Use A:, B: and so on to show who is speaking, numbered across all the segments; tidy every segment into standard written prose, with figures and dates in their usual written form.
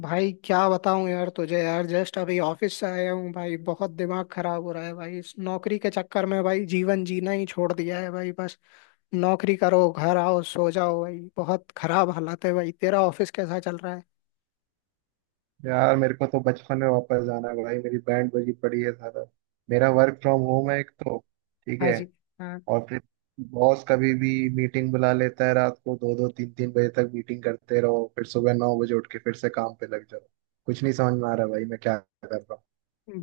A: भाई क्या बताऊं यार तुझे। यार जस्ट अभी ऑफिस से आया हूँ भाई। बहुत दिमाग खराब हो रहा है भाई। इस नौकरी के चक्कर में भाई जीवन जीना ही छोड़ दिया है भाई। बस नौकरी करो, घर आओ, सो जाओ भाई। बहुत खराब हालत है भाई। तेरा ऑफिस कैसा चल रहा है?
B: यार मेरे को तो बचपन में वापस जाना है भाई। मेरी बैंड बजी पड़ी है। सारा मेरा वर्क फ्रॉम होम है एक तो। ठीक
A: हाँ
B: है।
A: जी। हाँ।
B: और फिर बॉस कभी भी मीटिंग बुला लेता है। रात को 2, 2-3, 3 बजे तक मीटिंग करते रहो, फिर सुबह 9 बजे उठ के फिर से काम पे लग जाओ। कुछ नहीं समझ में आ रहा भाई मैं क्या कर रहा हूँ।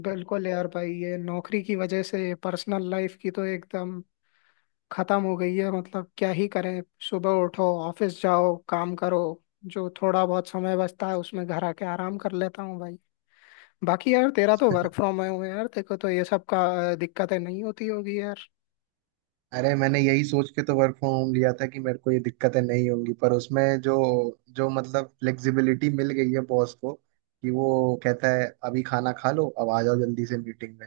A: बिल्कुल यार भाई, ये नौकरी की वजह से पर्सनल लाइफ की तो एकदम खत्म हो गई है। मतलब क्या ही करें। सुबह उठो, ऑफिस जाओ, काम करो। जो थोड़ा बहुत समय बचता है उसमें घर आके आराम कर लेता हूँ भाई। बाकी यार तेरा तो वर्क फ्रॉम होम है यार, देखो तो ये सब का दिक्कतें नहीं होती होगी यार।
B: अरे मैंने यही सोच के तो वर्क फ्रॉम होम लिया था कि मेरे को ये दिक्कतें नहीं होंगी, पर उसमें जो जो मतलब फ्लेक्सिबिलिटी मिल गई है बॉस को कि वो कहता है अभी खाना खा लो, अब आ जाओ जल्दी से मीटिंग में।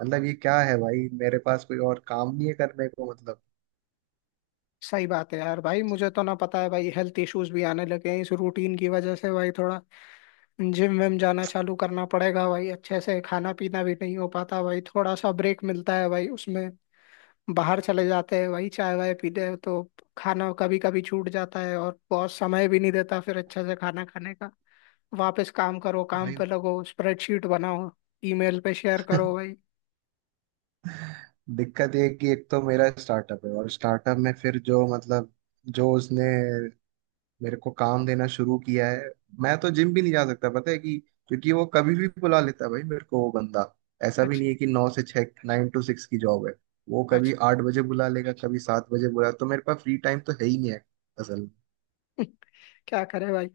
B: मतलब ये क्या है भाई, मेरे पास कोई और काम नहीं है करने को मतलब।
A: सही बात है यार भाई। मुझे तो ना पता है भाई, हेल्थ इश्यूज भी आने लगे हैं इस रूटीन की वजह से भाई। थोड़ा जिम विम जाना चालू करना पड़ेगा भाई। अच्छे से खाना पीना भी नहीं हो पाता भाई। थोड़ा सा ब्रेक मिलता है भाई उसमें बाहर चले जाते हैं भाई, चाय वाय पीते हैं। तो खाना कभी कभी छूट जाता है, और बॉस समय भी नहीं देता फिर अच्छे से खाना खाने का। वापस काम करो, काम
B: भाई
A: पे लगो, स्प्रेडशीट बनाओ, ईमेल पे शेयर करो भाई।
B: दिक्कत ये है कि एक तो मेरा स्टार्टअप है, और स्टार्टअप में फिर जो मतलब जो उसने मेरे को काम देना शुरू किया है। मैं तो जिम भी नहीं जा सकता, पता है कि, क्योंकि वो कभी भी बुला लेता है भाई मेरे को वो बंदा। ऐसा भी
A: अच्छा।
B: नहीं है कि 9 से 6 9 to 6 की जॉब है। वो कभी
A: अच्छा।
B: 8 बजे बुला लेगा, कभी 7 बजे बुला, तो मेरे पास फ्री टाइम तो है ही नहीं है असल में।
A: क्या करे भाई।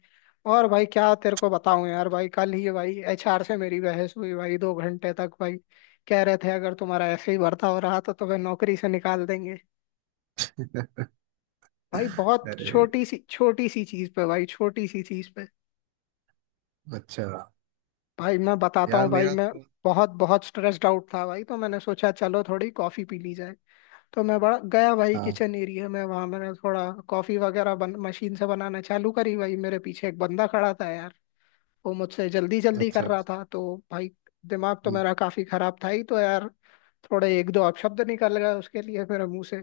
A: और भाई क्या तेरे को बताऊं यार भाई, कल ही भाई एचआर से मेरी बहस हुई भाई, 2 घंटे तक भाई। कह रहे थे अगर तुम्हारा ऐसे ही भर्ता हो रहा तो तुम्हें नौकरी से निकाल देंगे भाई। बहुत
B: अरे,
A: छोटी सी चीज पे भाई, छोटी सी चीज पे
B: अच्छा।
A: भाई। मैं बताता
B: यार
A: हूँ भाई,
B: मेरा
A: मैं
B: तो।
A: बहुत बहुत स्ट्रेस्ड आउट था भाई, तो मैंने सोचा चलो थोड़ी कॉफी पी ली जाए। तो मैं बड़ा गया भाई
B: हाँ।
A: किचन एरिया में। वहां मैंने थोड़ा कॉफी वगैरह मशीन से बनाना चालू करी भाई। मेरे पीछे एक बंदा खड़ा था, वो मुझसे जल्दी जल्दी कर
B: अच्छा।
A: रहा था, तो भाई दिमाग तो
B: हम्म।
A: मेरा काफी खराब था ही, तो यार थोड़े एक दो अपशब्द निकल गए उसके लिए मेरे मुंह से।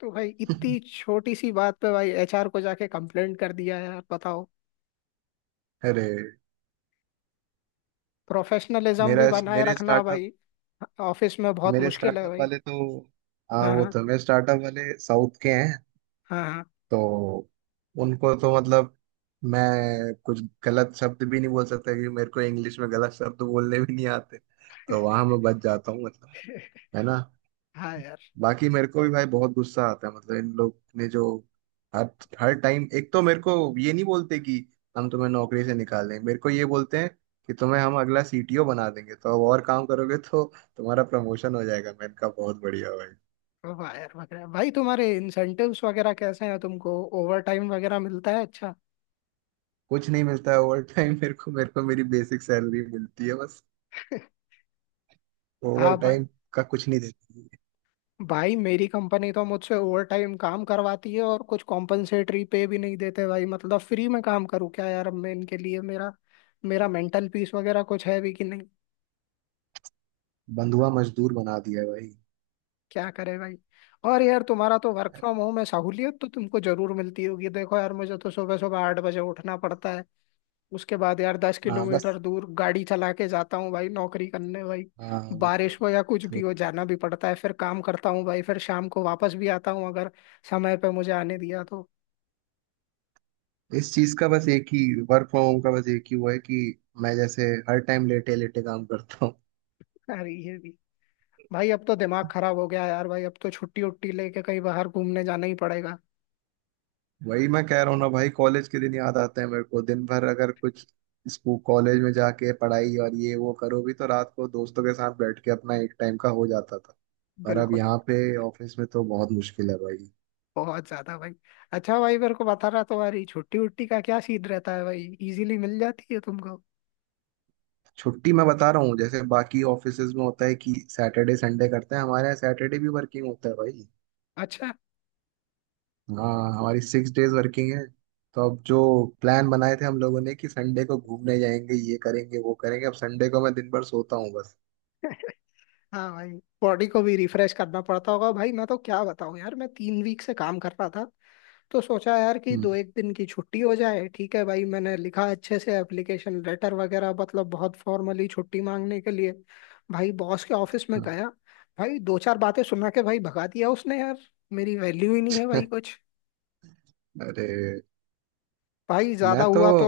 A: तो भाई इतनी छोटी सी बात पे भाई एचआर को जाके कंप्लेंट कर दिया। यार बताओ,
B: अरे
A: प्रोफेशनलिज्म
B: मेरा
A: भी बनाए
B: मेरे
A: रखना
B: स्टार्टअप
A: भाई ऑफिस में बहुत
B: मेरे
A: मुश्किल है
B: स्टार्टअप
A: भाई।
B: वाले तो। हाँ,
A: हाँ
B: वो
A: हाँ।
B: तो मेरे स्टार्टअप वाले साउथ के हैं।
A: हाँ हाँ।
B: तो उनको तो मतलब मैं कुछ गलत शब्द भी नहीं बोल सकता क्योंकि मेरे को इंग्लिश में गलत शब्द बोलने भी नहीं आते। तो वहां मैं बच जाता हूँ मतलब, है ना।
A: हाँ यार।
B: बाकी मेरे को भी भाई बहुत गुस्सा आता है, मतलब इन लोग ने जो हर हर टाइम एक तो मेरे को ये नहीं बोलते कि हम तुम्हें नौकरी से निकाल देंगे, मेरे को ये बोलते हैं कि तुम्हें हम अगला CTO बना देंगे, तो अब और काम करोगे तो तुम्हारा प्रमोशन हो जाएगा। मैंने कहा बहुत बढ़िया भाई।
A: वाह यार, वगैरह भाई तुम्हारे इंसेंटिव्स वगैरह कैसे हैं? तुमको ओवर टाइम वगैरह मिलता है? अच्छा।
B: कुछ नहीं मिलता है ओवर टाइम। मेरे को मेरी बेसिक सैलरी मिलती है, ओवर
A: हाँ भाई।
B: टाइम का कुछ नहीं देती है।
A: भाई मेरी कंपनी तो मुझसे ओवर टाइम काम करवाती है और कुछ कॉम्पनसेटरी पे भी नहीं देते भाई। मतलब फ्री में काम करूँ क्या यार अब मैं इनके लिए? मेरा मेरा मेंटल पीस वगैरह कुछ है भी कि नहीं?
B: बंधुआ मजदूर बना दिया है भाई।
A: क्या करे भाई। और यार तुम्हारा तो वर्क फ्रॉम होम है, सहूलियत तो तुमको जरूर मिलती होगी। देखो यार मुझे तो सुबह सुबह 8 बजे उठना पड़ता है। उसके बाद यार दस
B: हाँ बस।
A: किलोमीटर दूर गाड़ी चला के जाता हूँ भाई नौकरी करने भाई।
B: हाँ वो तो है।
A: बारिश हो या कुछ भी
B: वो तो
A: हो जाना भी पड़ता है, फिर काम करता हूँ भाई, फिर शाम को वापस भी आता हूँ, अगर समय पे मुझे आने दिया तो।
B: इस चीज का बस एक ही, वर्क फ्रॉम होम का बस एक ही वो है कि मैं जैसे हर टाइम लेटे लेटे काम करता हूँ।
A: अरे ये भी भाई, अब तो दिमाग खराब हो गया यार भाई। अब तो छुट्टी उट्टी लेके कहीं बाहर घूमने जाना ही पड़ेगा।
B: वही मैं कह रहा हूँ ना भाई, कॉलेज के दिन याद आते हैं मेरे को। दिन भर अगर कुछ स्कूल कॉलेज में जाके पढ़ाई और ये वो करो भी, तो रात को दोस्तों के साथ बैठ के अपना एक टाइम का हो जाता था। पर अब
A: बिल्कुल।
B: यहाँ पे ऑफिस में तो बहुत मुश्किल है भाई।
A: बहुत ज्यादा भाई। अच्छा भाई मेरे को बता रहा, तुम्हारी छुट्टी उट्टी का क्या सीन रहता है भाई? इजीली मिल जाती है तुमको?
B: छुट्टी मैं बता रहा हूँ, जैसे बाकी ऑफिसेज में होता है कि सैटरडे संडे करते हैं, हमारे यहाँ सैटरडे भी वर्किंग होता है भाई।
A: अच्छा।
B: हाँ, हमारी 6 days वर्किंग है। तो अब जो प्लान बनाए थे हम लोगों ने कि संडे को घूमने जाएंगे, ये करेंगे वो करेंगे, अब संडे को मैं दिन भर सोता हूँ बस।
A: हाँ भाई। बॉडी को भी रिफ्रेश करना पड़ता होगा भाई। मैं तो क्या बताऊं यार, मैं 3 वीक से काम कर रहा था, तो सोचा यार कि
B: हम्म।
A: दो एक दिन की छुट्टी हो जाए, ठीक है भाई। मैंने लिखा अच्छे से एप्लीकेशन लेटर वगैरह, मतलब बहुत फॉर्मली छुट्टी मांगने के लिए भाई, बॉस के ऑफिस में
B: हाँ।
A: गया भाई। दो चार बातें सुना के भाई भगा दिया उसने यार। मेरी वैल्यू ही नहीं है भाई कुछ।
B: अरे।
A: भाई
B: मैं
A: ज्यादा
B: तो।
A: हुआ तो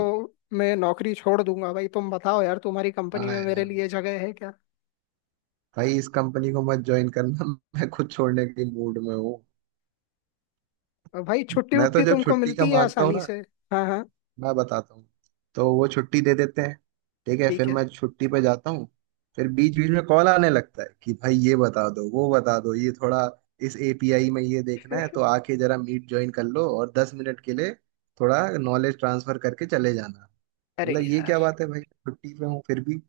A: मैं नौकरी छोड़ दूंगा भाई। तुम बताओ यार, तुम्हारी कंपनी
B: हाँ
A: में मेरे
B: यार
A: लिए जगह है क्या?
B: भाई, इस कंपनी को मत ज्वाइन करना, मैं खुद छोड़ने के मूड में हूँ।
A: और भाई छुट्टी
B: मैं तो
A: उट्टी
B: जब
A: तुमको
B: छुट्टी का
A: मिलती है
B: मांगता हूँ
A: आसानी
B: ना,
A: से? हाँ हाँ।
B: मैं बताता हूँ, तो वो छुट्टी दे देते हैं। ठीक है,
A: ठीक
B: फिर
A: है।
B: मैं छुट्टी पे जाता हूँ। फिर बीच बीच में कॉल आने लगता है कि भाई ये बता दो वो बता दो, ये थोड़ा इस API में ये देखना है, तो आके जरा मीट ज्वाइन कर लो और 10 मिनट के लिए थोड़ा नॉलेज ट्रांसफर करके चले जाना।
A: अरे
B: मतलब ये
A: यार,
B: क्या बात है भाई, छुट्टी पे हूँ फिर भी।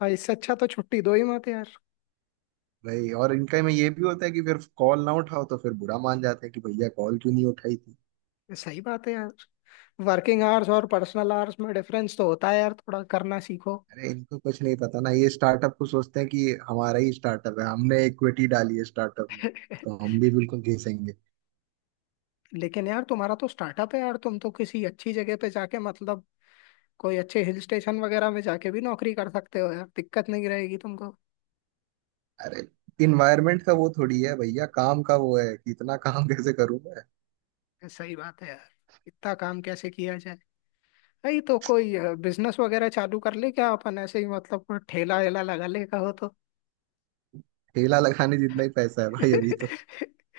A: भाई इससे अच्छा तो छुट्टी दो ही मत यार।
B: भाई और इनका में ये भी होता है कि फिर कॉल ना उठाओ तो फिर बुरा मान जाते हैं कि भैया कॉल क्यों नहीं उठाई।
A: सही बात है यार, वर्किंग आवर्स और पर्सनल आवर्स में डिफरेंस तो होता है यार, थोड़ा करना सीखो।
B: अरे इनको कुछ नहीं पता ना, ये स्टार्टअप को सोचते हैं कि हमारा ही स्टार्टअप है, हमने इक्विटी डाली है स्टार्टअप में, तो हम भी बिल्कुल घिसेंगे।
A: लेकिन यार तुम्हारा तो स्टार्टअप है यार, तुम तो किसी अच्छी जगह पे जाके मतलब कोई अच्छे हिल स्टेशन वगैरह में जाके भी नौकरी कर सकते हो यार, दिक्कत नहीं रहेगी तुमको।
B: अरे इन्वायरमेंट का वो थोड़ी है भैया, काम का वो है कि इतना काम कैसे करूं मैं।
A: सही बात है यार। इतना काम कैसे किया जाए। भाई तो कोई बिजनेस वगैरह चालू कर ले क्या अपन ऐसे ही, मतलब कोई ठेला वेला लगा ले कहो तो।
B: ठेला लगाने जितना ही पैसा है भाई अभी तो।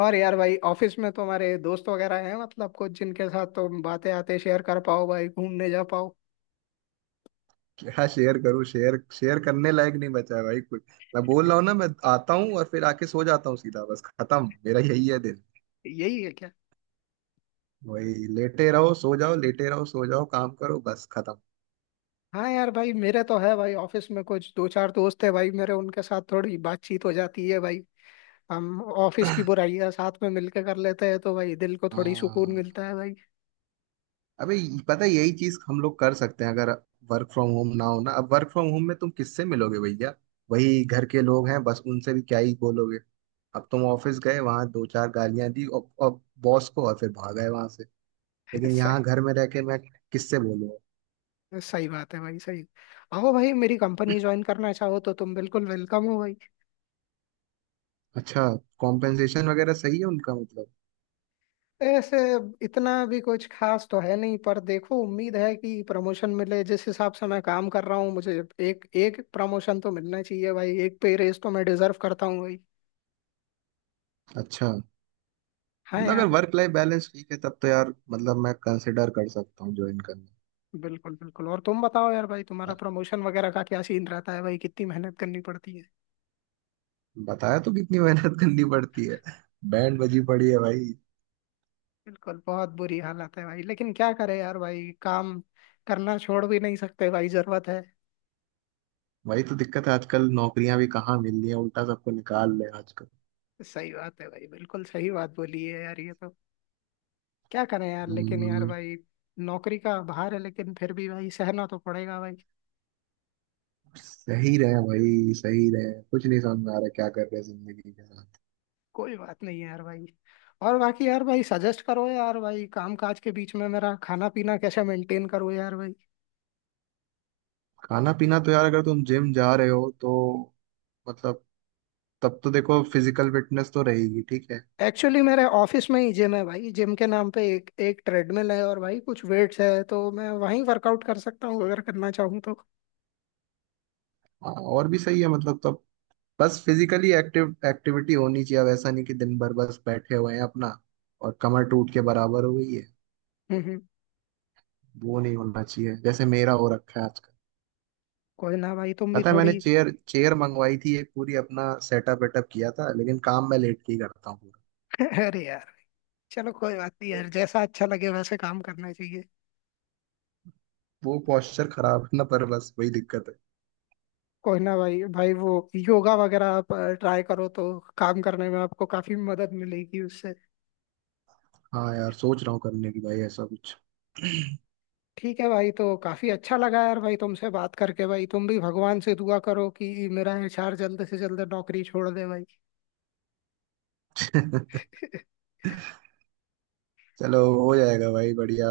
A: और यार भाई ऑफिस में तुम्हारे दोस्त वगैरह हैं, मतलब कुछ जिनके साथ तुम बातें आते शेयर कर पाओ भाई, घूमने जा पाओ?
B: क्या शेयर करूं, शेयर शेयर करने लायक नहीं बचा है भाई कुछ। मैं बोल रहा हूँ ना, मैं आता हूँ और फिर आके सो जाता हूँ सीधा बस, खत्म। मेरा यही है दिन,
A: यही है क्या?
B: वही लेटे रहो सो जाओ, लेटे रहो सो जाओ, काम करो, बस खत्म।
A: हाँ यार भाई, मेरे तो है भाई ऑफिस में कुछ दो चार दोस्त है भाई मेरे, उनके साथ थोड़ी बातचीत हो जाती है भाई। हम ऑफिस की बुराइयां साथ में मिलकर कर लेते हैं, तो भाई दिल को थोड़ी सुकून
B: हाँ।
A: मिलता है भाई।
B: पता है, यही चीज हम लोग कर सकते हैं अगर वर्क फ्रॉम होम ना हो ना। अब वर्क फ्रॉम होम में तुम किससे मिलोगे भैया, वही घर के लोग हैं बस, उनसे भी क्या ही बोलोगे। अब तुम ऑफिस गए, वहां दो चार गालियां दी और बॉस को, और फिर भाग गए वहां से। लेकिन
A: सही।
B: यहाँ घर में रह के मैं किससे बोलूँ।
A: सही बात है भाई, सही। आओ भाई, मेरी कंपनी ज्वाइन करना चाहो तो तुम बिल्कुल वेलकम हो भाई।
B: अच्छा, कॉम्पेंसेशन वगैरह सही है उनका मतलब?
A: ऐसे इतना भी कुछ खास तो है नहीं, पर देखो उम्मीद है कि प्रमोशन मिले। जिस हिसाब से मैं काम कर रहा हूँ, मुझे एक एक प्रमोशन तो मिलना चाहिए भाई, एक पे रेस तो मैं डिजर्व करता हूँ भाई।
B: अच्छा,
A: हाँ
B: मतलब अगर
A: यार।
B: वर्क लाइफ बैलेंस ठीक है तब तो यार, मतलब मैं कंसिडर कर सकता हूँ ज्वाइन करना।
A: बिल्कुल बिल्कुल। और तुम बताओ यार भाई, तुम्हारा प्रमोशन वगैरह का क्या सीन रहता है भाई? कितनी मेहनत करनी पड़ती है?
B: बताया तो, कितनी मेहनत करनी पड़ती है, बैंड बजी पड़ी है भाई।
A: बिल्कुल, बहुत बुरी हालत है भाई, लेकिन क्या करे यार भाई, काम करना छोड़ भी नहीं सकते भाई, जरूरत है।
B: वही तो दिक्कत है, आजकल नौकरियां भी कहाँ मिल रही हैं, उल्टा सबको निकाल रहे हैं आजकल।
A: सही बात है भाई, बिल्कुल सही बात बोली है यार, ये तो। क्या करें यार, लेकिन यार
B: हम्म,
A: भाई नौकरी का भार है, लेकिन फिर भी भाई सहना तो पड़ेगा भाई।
B: सही रहे भाई सही रहे, कुछ नहीं समझ में आ रहा क्या कर रहे हैं जिंदगी के साथ।
A: कोई बात नहीं है यार भाई। और बाकी यार भाई सजेस्ट करो यार भाई, काम काज के बीच में मेरा खाना पीना कैसे मेंटेन करो यार भाई?
B: खाना पीना तो यार, अगर तुम जिम जा रहे हो तो मतलब, तब तो देखो फिजिकल फिटनेस तो रहेगी ठीक है।
A: एक्चुअली मेरे ऑफिस में ही जिम है भाई। जिम के नाम पे एक एक ट्रेडमिल है और भाई कुछ वेट्स है, तो मैं वहीं वर्कआउट कर सकता हूँ अगर करना चाहूँ तो।
B: हाँ, और भी सही है मतलब, तब बस फिजिकली एक्टिव एक्टिविटी होनी चाहिए। अब ऐसा नहीं कि दिन भर बस बैठे हुए हैं अपना, और कमर टूट के बराबर हो गई है।
A: हम्म।
B: वो नहीं होना चाहिए जैसे मेरा हो रखा है।
A: कोई ना भाई तुम भी
B: पता है मैंने
A: थोड़ी।
B: चेयर चेयर मंगवाई थी एक पूरी, अपना सेटअप वेटअप किया था, लेकिन काम मैं लेट के ही करता हूँ पूरा।
A: अरे यार, चलो कोई बात नहीं यार, जैसा अच्छा लगे वैसे काम करना चाहिए।
B: वो posture खराब है ना, पर बस वही दिक्कत है।
A: कोई ना भाई, भाई वो योगा वगैरह आप ट्राई करो तो काम करने में आपको काफी मदद मिलेगी उससे।
B: हाँ यार सोच रहा हूँ करने की भाई ऐसा कुछ।
A: ठीक है भाई, तो काफी अच्छा लगा यार भाई तुमसे बात करके भाई। तुम भी भगवान से दुआ करो कि मेरा एचआर जल्द से जल्द नौकरी छोड़ दे भाई।
B: चलो हो जाएगा भाई, बढ़िया।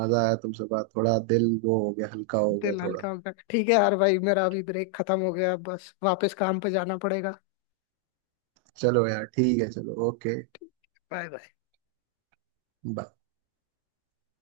B: मजा आया तुमसे बात, थोड़ा दिल वो हो गया, हल्का हो गया
A: दिल हल्का
B: थोड़ा।
A: हो गया, ठीक है यार भाई। मेरा अभी ब्रेक खत्म हो गया, बस वापस काम पे जाना पड़ेगा।
B: चलो यार ठीक है, चलो ओके,
A: बाय बाय।
B: बाय।